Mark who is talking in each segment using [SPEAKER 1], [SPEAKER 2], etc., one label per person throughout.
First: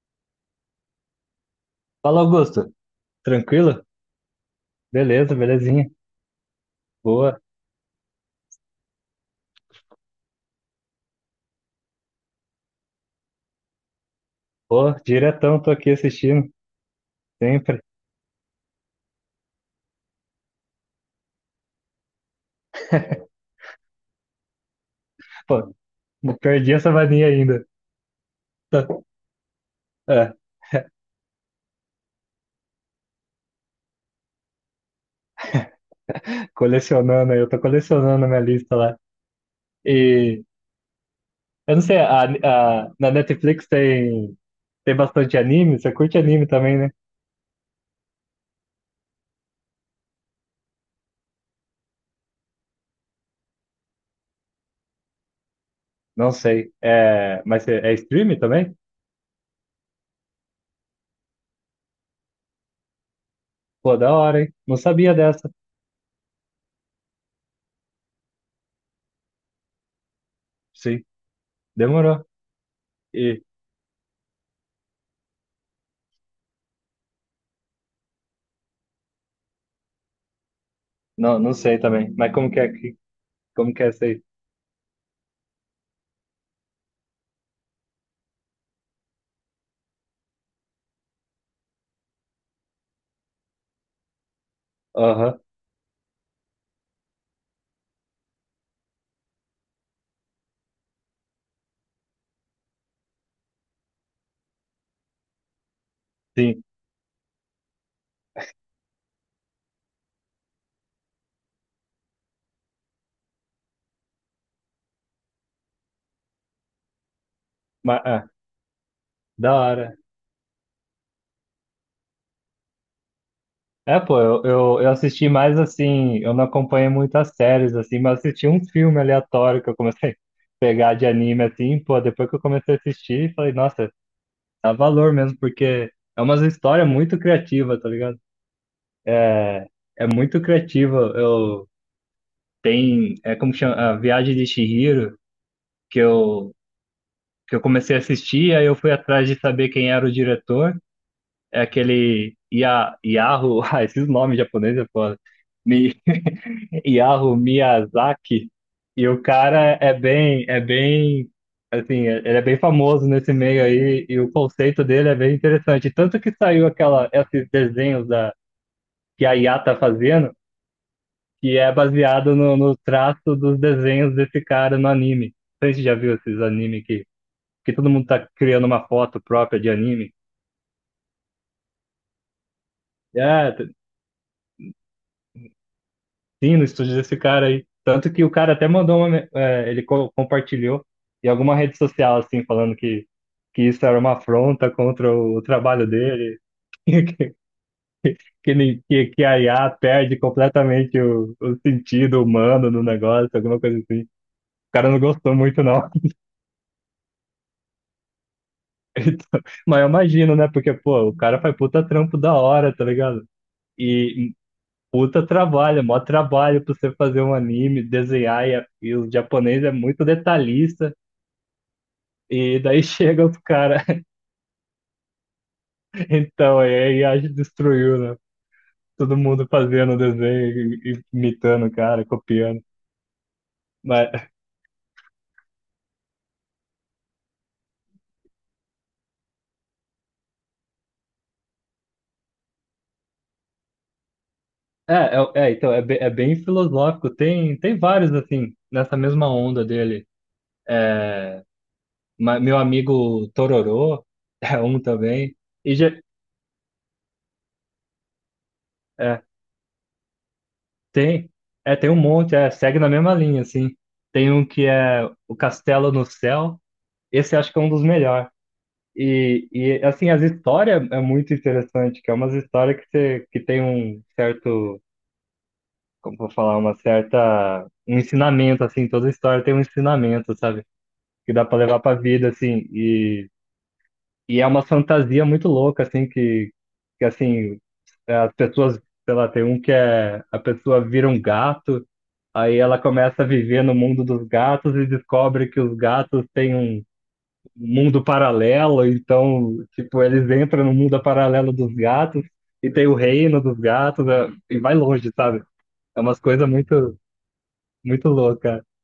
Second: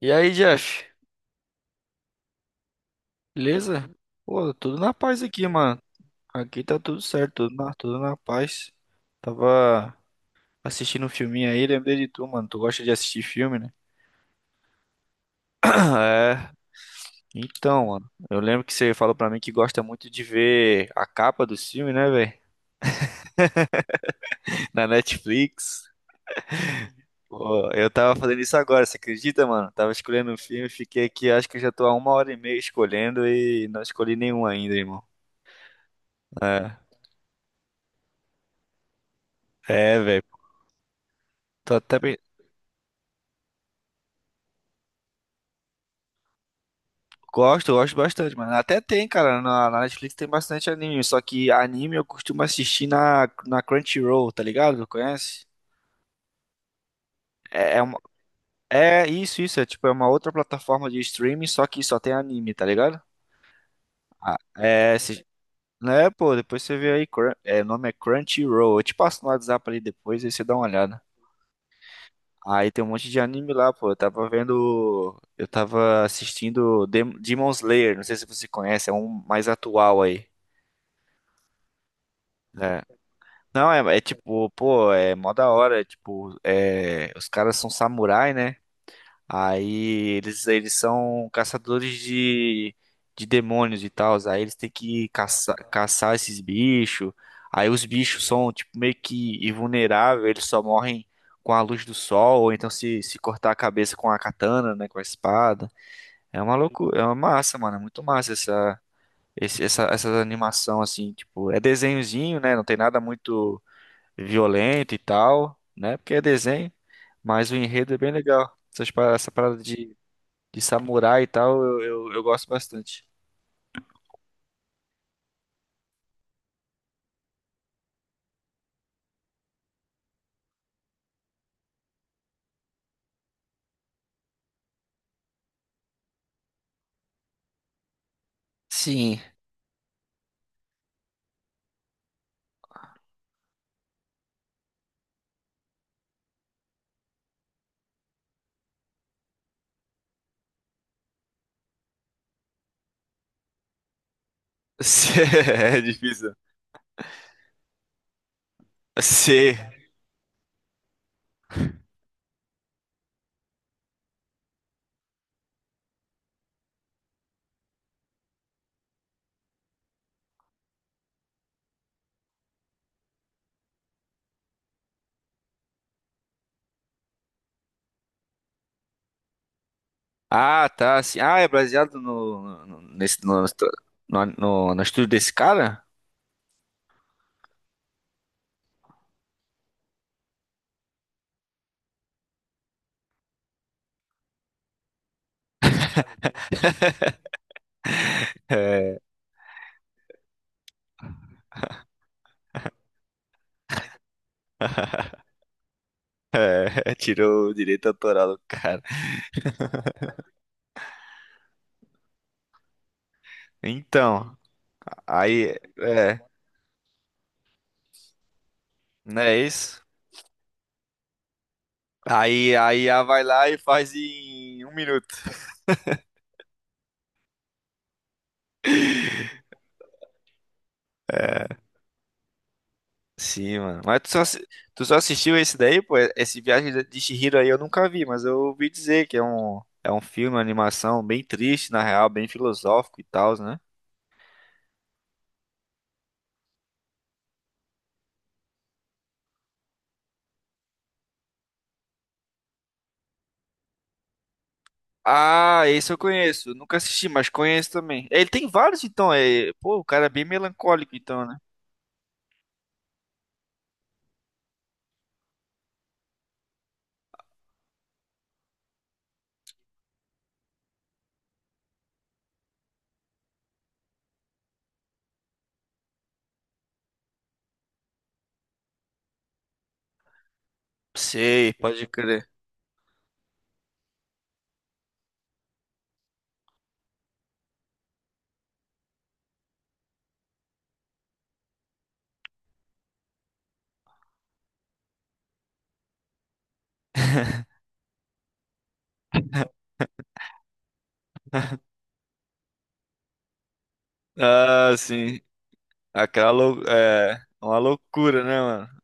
[SPEAKER 1] E aí, Jeff?
[SPEAKER 2] Fala, Augusto. Tranquilo?
[SPEAKER 1] Beleza? Pô, tudo na paz
[SPEAKER 2] Beleza,
[SPEAKER 1] aqui, mano.
[SPEAKER 2] belezinha.
[SPEAKER 1] Aqui tá tudo
[SPEAKER 2] Boa.
[SPEAKER 1] certo, tudo na paz. Tava assistindo um filminho aí, lembrei de tu, mano. Tu gosta de assistir filme, né?
[SPEAKER 2] Pô, diretão, tô aqui assistindo,
[SPEAKER 1] É.
[SPEAKER 2] sempre.
[SPEAKER 1] Então, mano, eu lembro que você falou pra mim que gosta muito de ver a capa do filme, né, velho? Na
[SPEAKER 2] Pô,
[SPEAKER 1] Netflix.
[SPEAKER 2] não perdi essa mania ainda.
[SPEAKER 1] Pô, eu tava fazendo isso agora,
[SPEAKER 2] Tá,
[SPEAKER 1] você acredita, mano? Tava escolhendo
[SPEAKER 2] é,
[SPEAKER 1] um filme, fiquei aqui, acho que já tô há uma hora e meia escolhendo e não escolhi nenhum ainda, irmão. É,
[SPEAKER 2] colecionando aí, eu tô colecionando a minha lista lá.
[SPEAKER 1] velho.
[SPEAKER 2] E
[SPEAKER 1] Tô
[SPEAKER 2] eu não sei,
[SPEAKER 1] até,
[SPEAKER 2] na Netflix tem, tem bastante anime, você curte anime também, né?
[SPEAKER 1] gosto, eu gosto bastante, mano. Até tem, cara, na Netflix tem bastante anime, só que anime eu costumo assistir na Crunchyroll, tá ligado? Conhece?
[SPEAKER 2] Não sei. É, é
[SPEAKER 1] Uma-
[SPEAKER 2] stream também?
[SPEAKER 1] é isso, é tipo, é uma outra plataforma de streaming, só que só tem anime, tá ligado?
[SPEAKER 2] Pô, da
[SPEAKER 1] Ah,
[SPEAKER 2] hora, hein? Não
[SPEAKER 1] é,
[SPEAKER 2] sabia
[SPEAKER 1] se,
[SPEAKER 2] dessa.
[SPEAKER 1] né, pô, depois você vê aí, é, o nome é Crunchyroll, eu te passo no WhatsApp ali depois, aí você dá uma olhada.
[SPEAKER 2] Sim, demorou.
[SPEAKER 1] Aí tem um monte de
[SPEAKER 2] E
[SPEAKER 1] anime lá, pô, eu tava vendo, eu tava assistindo Demon Slayer, não sei se você conhece, é um mais atual aí.
[SPEAKER 2] não, não sei também. Mas como que é
[SPEAKER 1] Né?
[SPEAKER 2] aqui?
[SPEAKER 1] Não,
[SPEAKER 2] Como que é
[SPEAKER 1] é
[SPEAKER 2] essa aí?
[SPEAKER 1] tipo, pô, é mó da hora, os caras são samurai, né? Aí eles são caçadores de demônios e tal, aí eles têm que
[SPEAKER 2] Aham,
[SPEAKER 1] caçar esses bichos, aí os bichos são, tipo, meio que invulneráveis, eles só morrem com a luz do sol, ou então se cortar a cabeça com a katana, né, com a espada. É uma
[SPEAKER 2] sim.
[SPEAKER 1] loucura, é uma massa, mano, é muito massa essa animação, assim, tipo, é desenhozinho, né, não tem nada muito violento e tal, né? Porque é desenho, mas o enredo é
[SPEAKER 2] Mas,
[SPEAKER 1] bem
[SPEAKER 2] ah,
[SPEAKER 1] legal. Essa
[SPEAKER 2] da
[SPEAKER 1] parada
[SPEAKER 2] hora.
[SPEAKER 1] de samurai e tal, eu gosto bastante.
[SPEAKER 2] É, pô, eu assisti mais assim, eu não acompanhei muitas séries, assim, mas assisti um filme aleatório que eu comecei a pegar de anime, assim. Pô, depois que eu comecei a assistir, falei, nossa, dá valor mesmo, porque é uma história muito criativa, tá ligado?
[SPEAKER 1] Sim.
[SPEAKER 2] É, é muito criativa. É como chama, a Viagem de Chihiro, que eu, que eu comecei a assistir, aí eu fui atrás de saber quem era o diretor, é aquele Ia, Yahoo, ah, esses nomes japoneses,
[SPEAKER 1] C-
[SPEAKER 2] pô,
[SPEAKER 1] É difícil.
[SPEAKER 2] Hayao Miyazaki, e o
[SPEAKER 1] C.
[SPEAKER 2] cara é bem, assim, ele é bem famoso nesse meio aí, e o conceito dele é bem interessante. Tanto que saiu aquela, esses desenhos da, que a IA tá fazendo, que é baseado no traço dos desenhos desse cara no anime. Não sei se você já viu esses anime que todo mundo tá criando uma foto própria de anime.
[SPEAKER 1] Ah, tá. Sim. Ah, é baseado no, no, nesse, no,
[SPEAKER 2] É,
[SPEAKER 1] no, no- no estúdio desse cara?
[SPEAKER 2] sim, no estúdio desse cara aí. Tanto que o cara até mandou uma. Ele compartilhou em alguma rede social, assim, falando que isso era uma afronta contra o trabalho dele, que, que, nem- que a IA perde completamente o sentido humano no negócio, alguma coisa assim. O cara não gostou muito, não.
[SPEAKER 1] É, tirou o direito autoral do cara.
[SPEAKER 2] Então, mas eu imagino, né? Porque, pô, o cara faz puta trampo da hora, tá ligado? E
[SPEAKER 1] Então,
[SPEAKER 2] puta
[SPEAKER 1] aí,
[SPEAKER 2] trabalho, mó
[SPEAKER 1] é,
[SPEAKER 2] trabalho pra você fazer um anime, desenhar, e o
[SPEAKER 1] não é
[SPEAKER 2] japonês é
[SPEAKER 1] isso?
[SPEAKER 2] muito detalhista.
[SPEAKER 1] Aí,
[SPEAKER 2] E daí
[SPEAKER 1] aí a vai
[SPEAKER 2] chega outro
[SPEAKER 1] lá e
[SPEAKER 2] cara.
[SPEAKER 1] faz em um minuto.
[SPEAKER 2] Então, aí a gente destruiu, né? Todo mundo fazendo o desenho, e
[SPEAKER 1] É,
[SPEAKER 2] imitando o cara, copiando.
[SPEAKER 1] sim, mano. Mas
[SPEAKER 2] Mas,
[SPEAKER 1] tu só assistiu esse daí, pô? Esse Viagem de Chihiro aí eu nunca vi, mas eu ouvi dizer que é é um filme, uma animação bem triste, na real, bem filosófico e tal, né?
[SPEAKER 2] é, então, é, é bem filosófico. Tem, tem vários, assim, nessa mesma onda dele. Meu amigo Tororô é um também.
[SPEAKER 1] Ah,
[SPEAKER 2] E já,
[SPEAKER 1] esse eu conheço. Nunca assisti, mas conheço também. É, ele tem vários, então.
[SPEAKER 2] é,
[SPEAKER 1] É... Pô, o cara é bem melancólico, então,
[SPEAKER 2] tem,
[SPEAKER 1] né?
[SPEAKER 2] é, tem um monte, é, segue na mesma linha, assim. Tem um que é O Castelo no Céu. Esse acho que é um dos melhores. E assim, as histórias é muito interessante, que é umas histórias que, você, que tem um certo, como eu vou falar, uma certa, um ensinamento, assim. Toda história tem um ensinamento, sabe? Que dá
[SPEAKER 1] Sei,
[SPEAKER 2] pra levar
[SPEAKER 1] pode
[SPEAKER 2] pra
[SPEAKER 1] crer.
[SPEAKER 2] vida, assim, e é uma fantasia muito louca, assim, que assim, as pessoas, sei lá, tem um que é, a pessoa vira um gato, aí ela começa a viver no mundo dos gatos e descobre que os gatos têm um mundo paralelo, então, tipo, eles entram no mundo paralelo dos gatos e tem o reino dos gatos e
[SPEAKER 1] Ah,
[SPEAKER 2] vai longe,
[SPEAKER 1] sim.
[SPEAKER 2] sabe? É umas
[SPEAKER 1] Aquela
[SPEAKER 2] coisas
[SPEAKER 1] lou...
[SPEAKER 2] muito,
[SPEAKER 1] é... uma
[SPEAKER 2] muito
[SPEAKER 1] loucura, né,
[SPEAKER 2] louca.
[SPEAKER 1] mano?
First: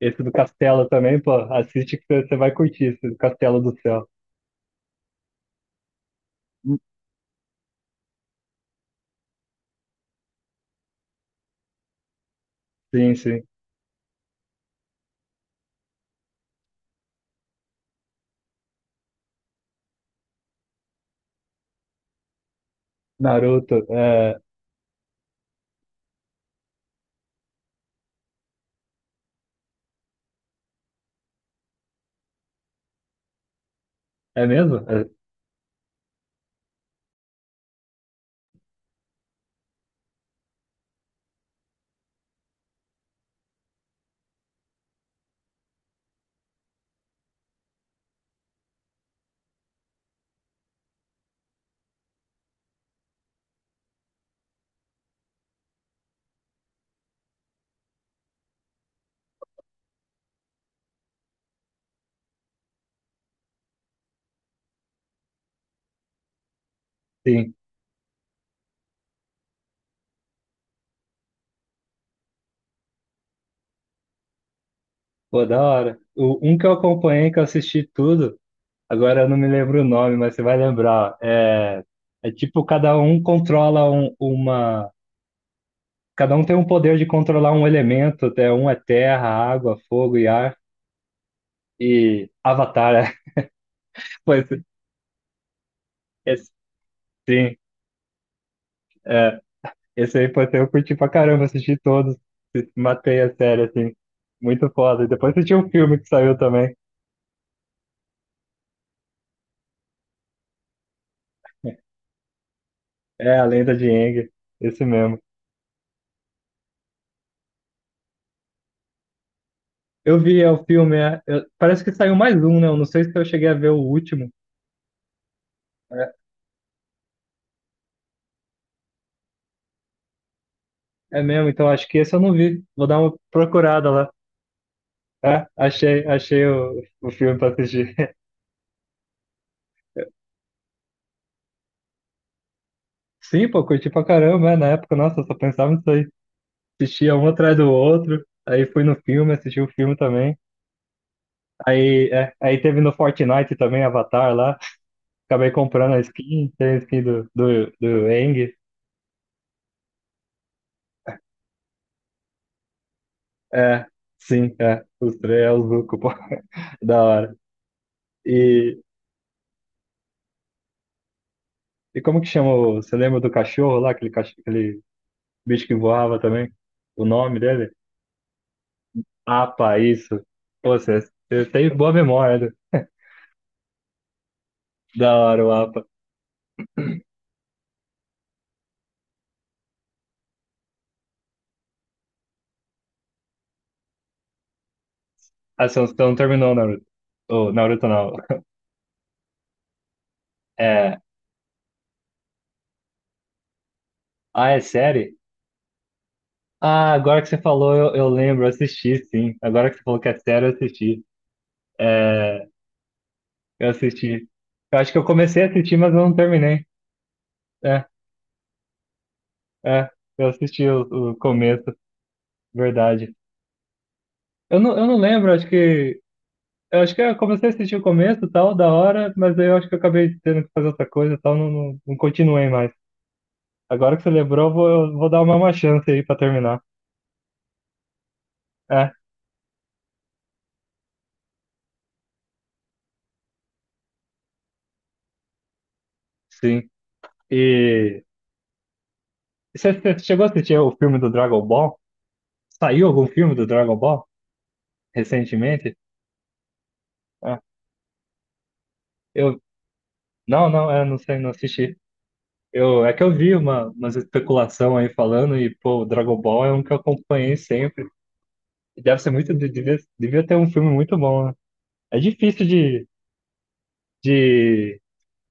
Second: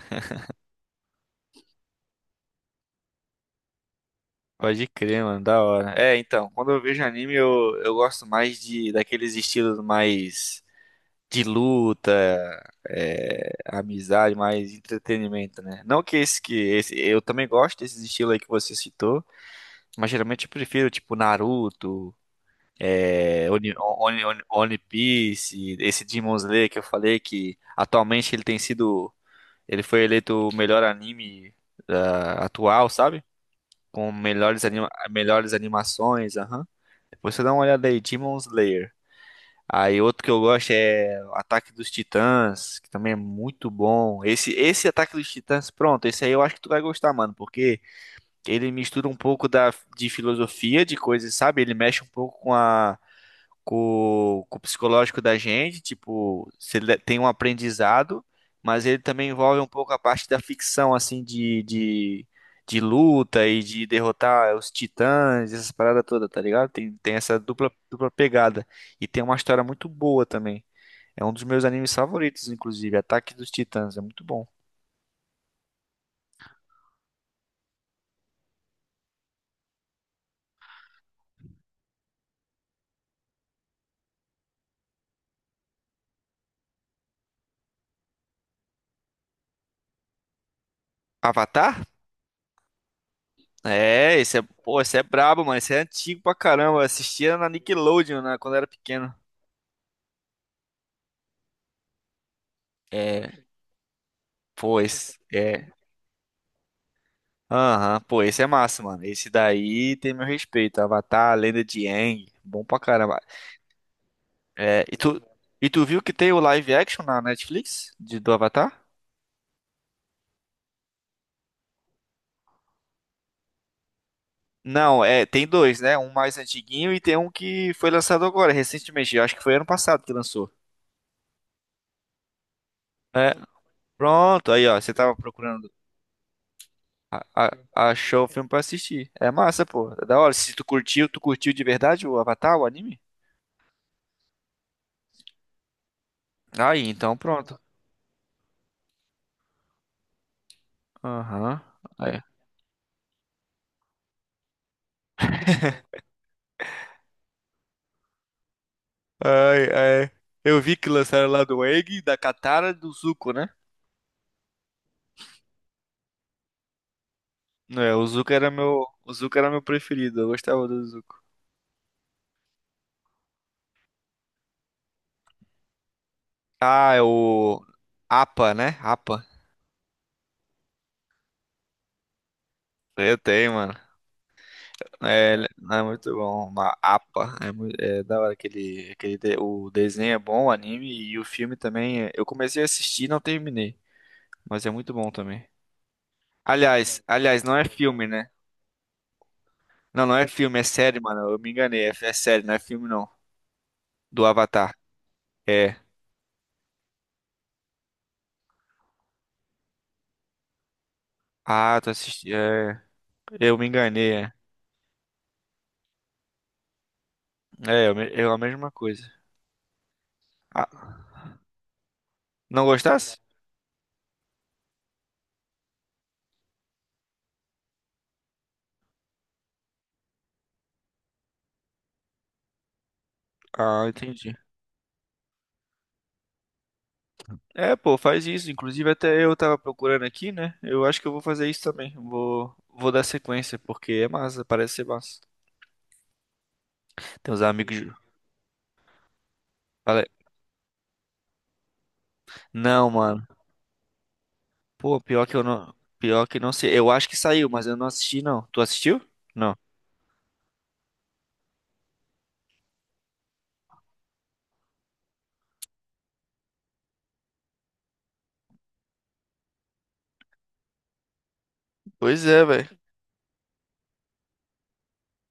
[SPEAKER 2] Esse do castelo também, pô, assiste que você vai curtir esse do Castelo do Céu.
[SPEAKER 1] Pode crer, mano, da hora. É, então, quando eu vejo anime, eu gosto mais de daqueles estilos mais de luta,
[SPEAKER 2] Sim, sim.
[SPEAKER 1] é, amizade, mais entretenimento, né? Não que esse, eu também gosto desses estilos aí que você citou, mas geralmente eu prefiro tipo Naruto, é,
[SPEAKER 2] Naruto, é,
[SPEAKER 1] One Piece, esse Demon Slayer que eu falei que atualmente ele tem sido, ele foi eleito o melhor anime ah, atual, sabe? Com
[SPEAKER 2] é
[SPEAKER 1] melhores
[SPEAKER 2] mesmo? É,
[SPEAKER 1] melhores animações, aham. Depois você dá uma olhada aí, Demon Slayer. Aí outro que eu gosto é o Ataque dos Titãs, que também é muito bom. Esse Ataque dos Titãs, pronto, esse aí eu acho que tu vai gostar, mano, porque ele mistura um pouco de filosofia, de coisas, sabe? Ele mexe um pouco com a com o psicológico da gente, tipo, se ele tem um aprendizado, mas ele também envolve um pouco a parte da ficção, assim, de luta e de derrotar os titãs, essas paradas todas, tá ligado? Tem essa
[SPEAKER 2] sim.
[SPEAKER 1] dupla pegada. E tem uma história muito boa também. É um dos meus animes favoritos, inclusive, Ataque dos Titãs, é muito bom.
[SPEAKER 2] Pô, da hora. O, um que eu acompanhei, que eu assisti tudo, agora eu não me lembro o nome, mas você vai lembrar. É, é tipo, cada um tem um poder de controlar um elemento, até um é terra, água, fogo e ar.
[SPEAKER 1] Avatar?
[SPEAKER 2] E Avatar, é,
[SPEAKER 1] É, esse
[SPEAKER 2] foi
[SPEAKER 1] é,
[SPEAKER 2] esse,
[SPEAKER 1] pô, esse é brabo, mano. Esse é antigo pra
[SPEAKER 2] esse-
[SPEAKER 1] caramba. Eu assistia na
[SPEAKER 2] sim,
[SPEAKER 1] Nickelodeon, né, quando eu era pequeno.
[SPEAKER 2] é, esse aí foi, eu curti pra caramba, assisti todos, matei a
[SPEAKER 1] É,
[SPEAKER 2] série, assim, muito
[SPEAKER 1] pô,
[SPEAKER 2] foda. E
[SPEAKER 1] esse,
[SPEAKER 2] depois assisti um
[SPEAKER 1] é,
[SPEAKER 2] filme que saiu também,
[SPEAKER 1] aham, pô, esse é massa, mano. Esse daí tem meu respeito. Avatar, a Lenda de Aang, bom pra caramba.
[SPEAKER 2] é A Lenda de Aang,
[SPEAKER 1] É,
[SPEAKER 2] esse mesmo.
[SPEAKER 1] e tu viu que tem o live action na Netflix de, do Avatar?
[SPEAKER 2] Eu vi é, o filme, é, parece que saiu mais um, né? Eu não sei se eu cheguei a ver o último.
[SPEAKER 1] Não, é, tem dois, né? Um
[SPEAKER 2] É,
[SPEAKER 1] mais antiguinho e tem um que foi lançado agora, recentemente. Eu acho que foi ano passado que lançou.
[SPEAKER 2] é mesmo, então acho que esse eu não vi. Vou dar uma
[SPEAKER 1] É,
[SPEAKER 2] procurada lá.
[SPEAKER 1] pronto, aí ó, você tava
[SPEAKER 2] É,
[SPEAKER 1] procurando,
[SPEAKER 2] achei o filme pra assistir.
[SPEAKER 1] achou o filme pra assistir. É massa, pô, é da hora. Se tu curtiu, tu curtiu de verdade o Avatar, o anime?
[SPEAKER 2] Sim, pô, curti pra caramba, né? Na época, nossa, eu só pensava nisso aí.
[SPEAKER 1] Aí,
[SPEAKER 2] Assistia
[SPEAKER 1] então
[SPEAKER 2] um atrás
[SPEAKER 1] pronto.
[SPEAKER 2] do outro. Aí fui no filme, assisti o filme também.
[SPEAKER 1] Aham.
[SPEAKER 2] Aí, é, aí teve no Fortnite também, Avatar lá. Acabei comprando a skin, tem a skin do Aang.
[SPEAKER 1] Ai, ai. Eu vi que lançaram lá do Egg, da Katara e do Zuko, né?
[SPEAKER 2] É, sim, é. Os três é o Zuko, pô. Da hora.
[SPEAKER 1] É,
[SPEAKER 2] E,
[SPEAKER 1] o Zuko era meu preferido, eu gostava do Zuko.
[SPEAKER 2] e como que chama? Você lembra do cachorro lá? Aquele, aquele bicho que voava também?
[SPEAKER 1] Ah, é
[SPEAKER 2] O nome
[SPEAKER 1] o
[SPEAKER 2] dele?
[SPEAKER 1] APA, né? APA.
[SPEAKER 2] Apa, isso. Pô, você, você tem boa memória, né?
[SPEAKER 1] Eu tenho, mano.
[SPEAKER 2] Da hora o Apa.
[SPEAKER 1] É muito bom, uma APA. É, é da hora aquele, o desenho é bom, o anime e o filme também. É, eu comecei a assistir e não terminei, mas é muito bom também.
[SPEAKER 2] A Assunção terminou o Naruto.
[SPEAKER 1] Aliás, aliás,
[SPEAKER 2] Ou
[SPEAKER 1] não é
[SPEAKER 2] Naruto
[SPEAKER 1] filme,
[SPEAKER 2] não.
[SPEAKER 1] né? Não, não é filme, é série,
[SPEAKER 2] É.
[SPEAKER 1] mano. Eu me enganei, é, é série, não é filme não, do
[SPEAKER 2] Ah, é
[SPEAKER 1] Avatar.
[SPEAKER 2] série?
[SPEAKER 1] É.
[SPEAKER 2] Ah, agora que você falou, eu lembro, eu assisti, sim. Agora que você falou que é série, eu assisti.
[SPEAKER 1] Ah, tu assisti.
[SPEAKER 2] É,
[SPEAKER 1] É, eu me
[SPEAKER 2] eu
[SPEAKER 1] enganei.
[SPEAKER 2] assisti.
[SPEAKER 1] É,
[SPEAKER 2] Eu acho que eu comecei a assistir, mas eu não terminei. É,
[SPEAKER 1] é eu, me- eu a mesma coisa.
[SPEAKER 2] é. Eu assisti
[SPEAKER 1] Ah,
[SPEAKER 2] o começo,
[SPEAKER 1] não
[SPEAKER 2] verdade.
[SPEAKER 1] gostasse?
[SPEAKER 2] Eu não lembro, acho que. Eu acho que eu comecei a assistir o começo, tal, da hora, mas aí eu acho que eu acabei tendo que fazer outra coisa, tal, não continuei mais.
[SPEAKER 1] Ah,
[SPEAKER 2] Agora que você
[SPEAKER 1] entendi.
[SPEAKER 2] lembrou, eu vou dar uma chance aí pra terminar.
[SPEAKER 1] É, pô, faz isso. Inclusive,
[SPEAKER 2] É,
[SPEAKER 1] até eu tava procurando aqui, né? Eu acho que eu vou fazer isso também. Vou dar sequência, porque é massa, parece ser massa.
[SPEAKER 2] sim.
[SPEAKER 1] Tem uns amigos.
[SPEAKER 2] E. Você você
[SPEAKER 1] Fala-
[SPEAKER 2] chegou a assistir o filme do Dragon Ball? Saiu
[SPEAKER 1] Não,
[SPEAKER 2] algum
[SPEAKER 1] mano.
[SPEAKER 2] filme do Dragon Ball
[SPEAKER 1] Pô, pior que eu não.
[SPEAKER 2] recentemente?
[SPEAKER 1] Pior que não sei. Eu acho que
[SPEAKER 2] Ah,
[SPEAKER 1] saiu, mas eu não assisti, não. Tu assistiu?
[SPEAKER 2] eu
[SPEAKER 1] Não.
[SPEAKER 2] não, não, é, não sei, não assisti. Eu é que eu vi uma umas especulação aí falando, e pô, o Dragon Ball é um que eu acompanhei sempre. E deve ser muito, devia, devia ter um filme muito bom, né? É
[SPEAKER 1] Pois é,
[SPEAKER 2] difícil
[SPEAKER 1] velho.
[SPEAKER 2] de,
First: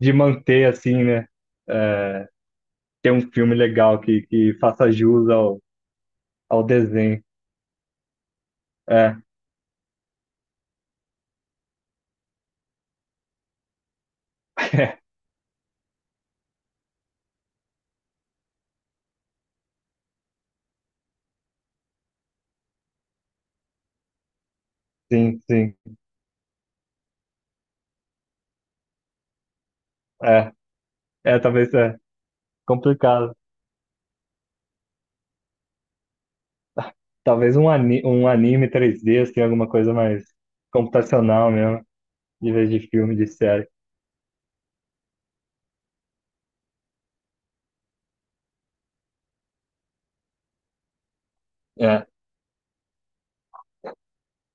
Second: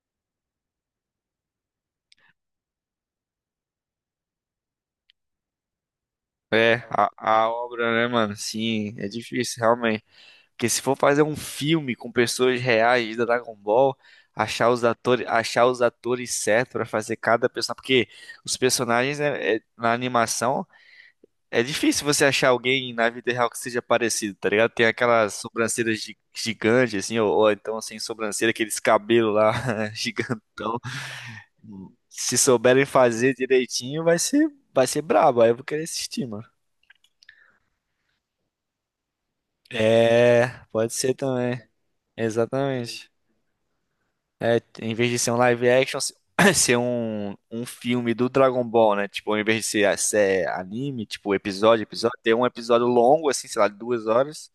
[SPEAKER 2] de manter assim, né? É, ter um filme legal que faça jus ao, ao
[SPEAKER 1] É,
[SPEAKER 2] desenho.
[SPEAKER 1] a obra, né, mano? Sim, é
[SPEAKER 2] É,
[SPEAKER 1] difícil, realmente. Porque se for fazer um filme com pessoas reais da Dragon Ball, achar os atores certos pra fazer cada personagem, porque os personagens na animação é difícil você achar alguém na vida real que seja parecido, tá ligado? Tem aquelas
[SPEAKER 2] sim, sim.
[SPEAKER 1] sobrancelhas gigantes assim, ou então sem sobrancelha, aqueles cabelos lá
[SPEAKER 2] É,
[SPEAKER 1] gigantão.
[SPEAKER 2] é talvez é
[SPEAKER 1] Se souberem fazer
[SPEAKER 2] complicado.
[SPEAKER 1] direitinho, vai ser brabo, aí eu vou querer assistir, mano.
[SPEAKER 2] Talvez um, ani um anime 3D, assim, alguma coisa mais
[SPEAKER 1] É, pode ser
[SPEAKER 2] computacional
[SPEAKER 1] também.
[SPEAKER 2] mesmo, em vez de
[SPEAKER 1] Exatamente.
[SPEAKER 2] filme, de série.
[SPEAKER 1] É, em vez de ser um live action, ser um filme do Dragon Ball, né? Tipo, em vez de ser anime, tipo,
[SPEAKER 2] É,
[SPEAKER 1] episódio, ter um episódio longo, assim, sei lá, de duas horas,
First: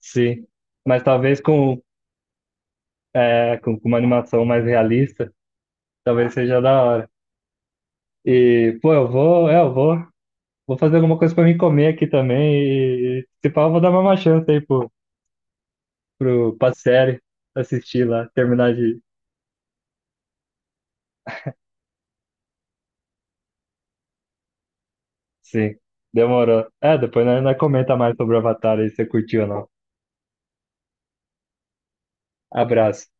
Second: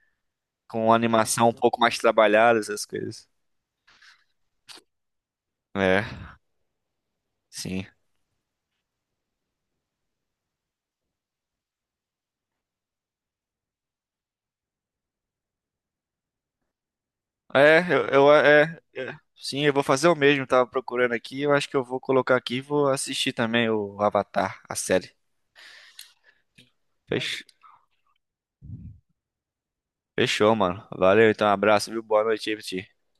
[SPEAKER 2] sim.
[SPEAKER 1] com
[SPEAKER 2] Mas talvez
[SPEAKER 1] animação um pouco
[SPEAKER 2] com,
[SPEAKER 1] mais trabalhada, essas coisas.
[SPEAKER 2] é, com uma animação mais realista,
[SPEAKER 1] É,
[SPEAKER 2] talvez seja da hora.
[SPEAKER 1] sim.
[SPEAKER 2] E, pô, eu vou, vou fazer alguma coisa pra mim comer aqui também. E se pá, eu vou dar uma chance aí pra série,
[SPEAKER 1] É,
[SPEAKER 2] assistir lá, terminar de.
[SPEAKER 1] sim, eu vou fazer o mesmo, tava procurando aqui, eu acho que eu vou colocar aqui e vou assistir também o Avatar, a série.
[SPEAKER 2] Sim, demorou. É, depois nós
[SPEAKER 1] Fech-
[SPEAKER 2] nós comenta mais sobre o Avatar aí, se você curtiu ou não.
[SPEAKER 1] Fechou, mano. Valeu, então, abraço, viu? Boa noite aí pra ti.
[SPEAKER 2] Abraço.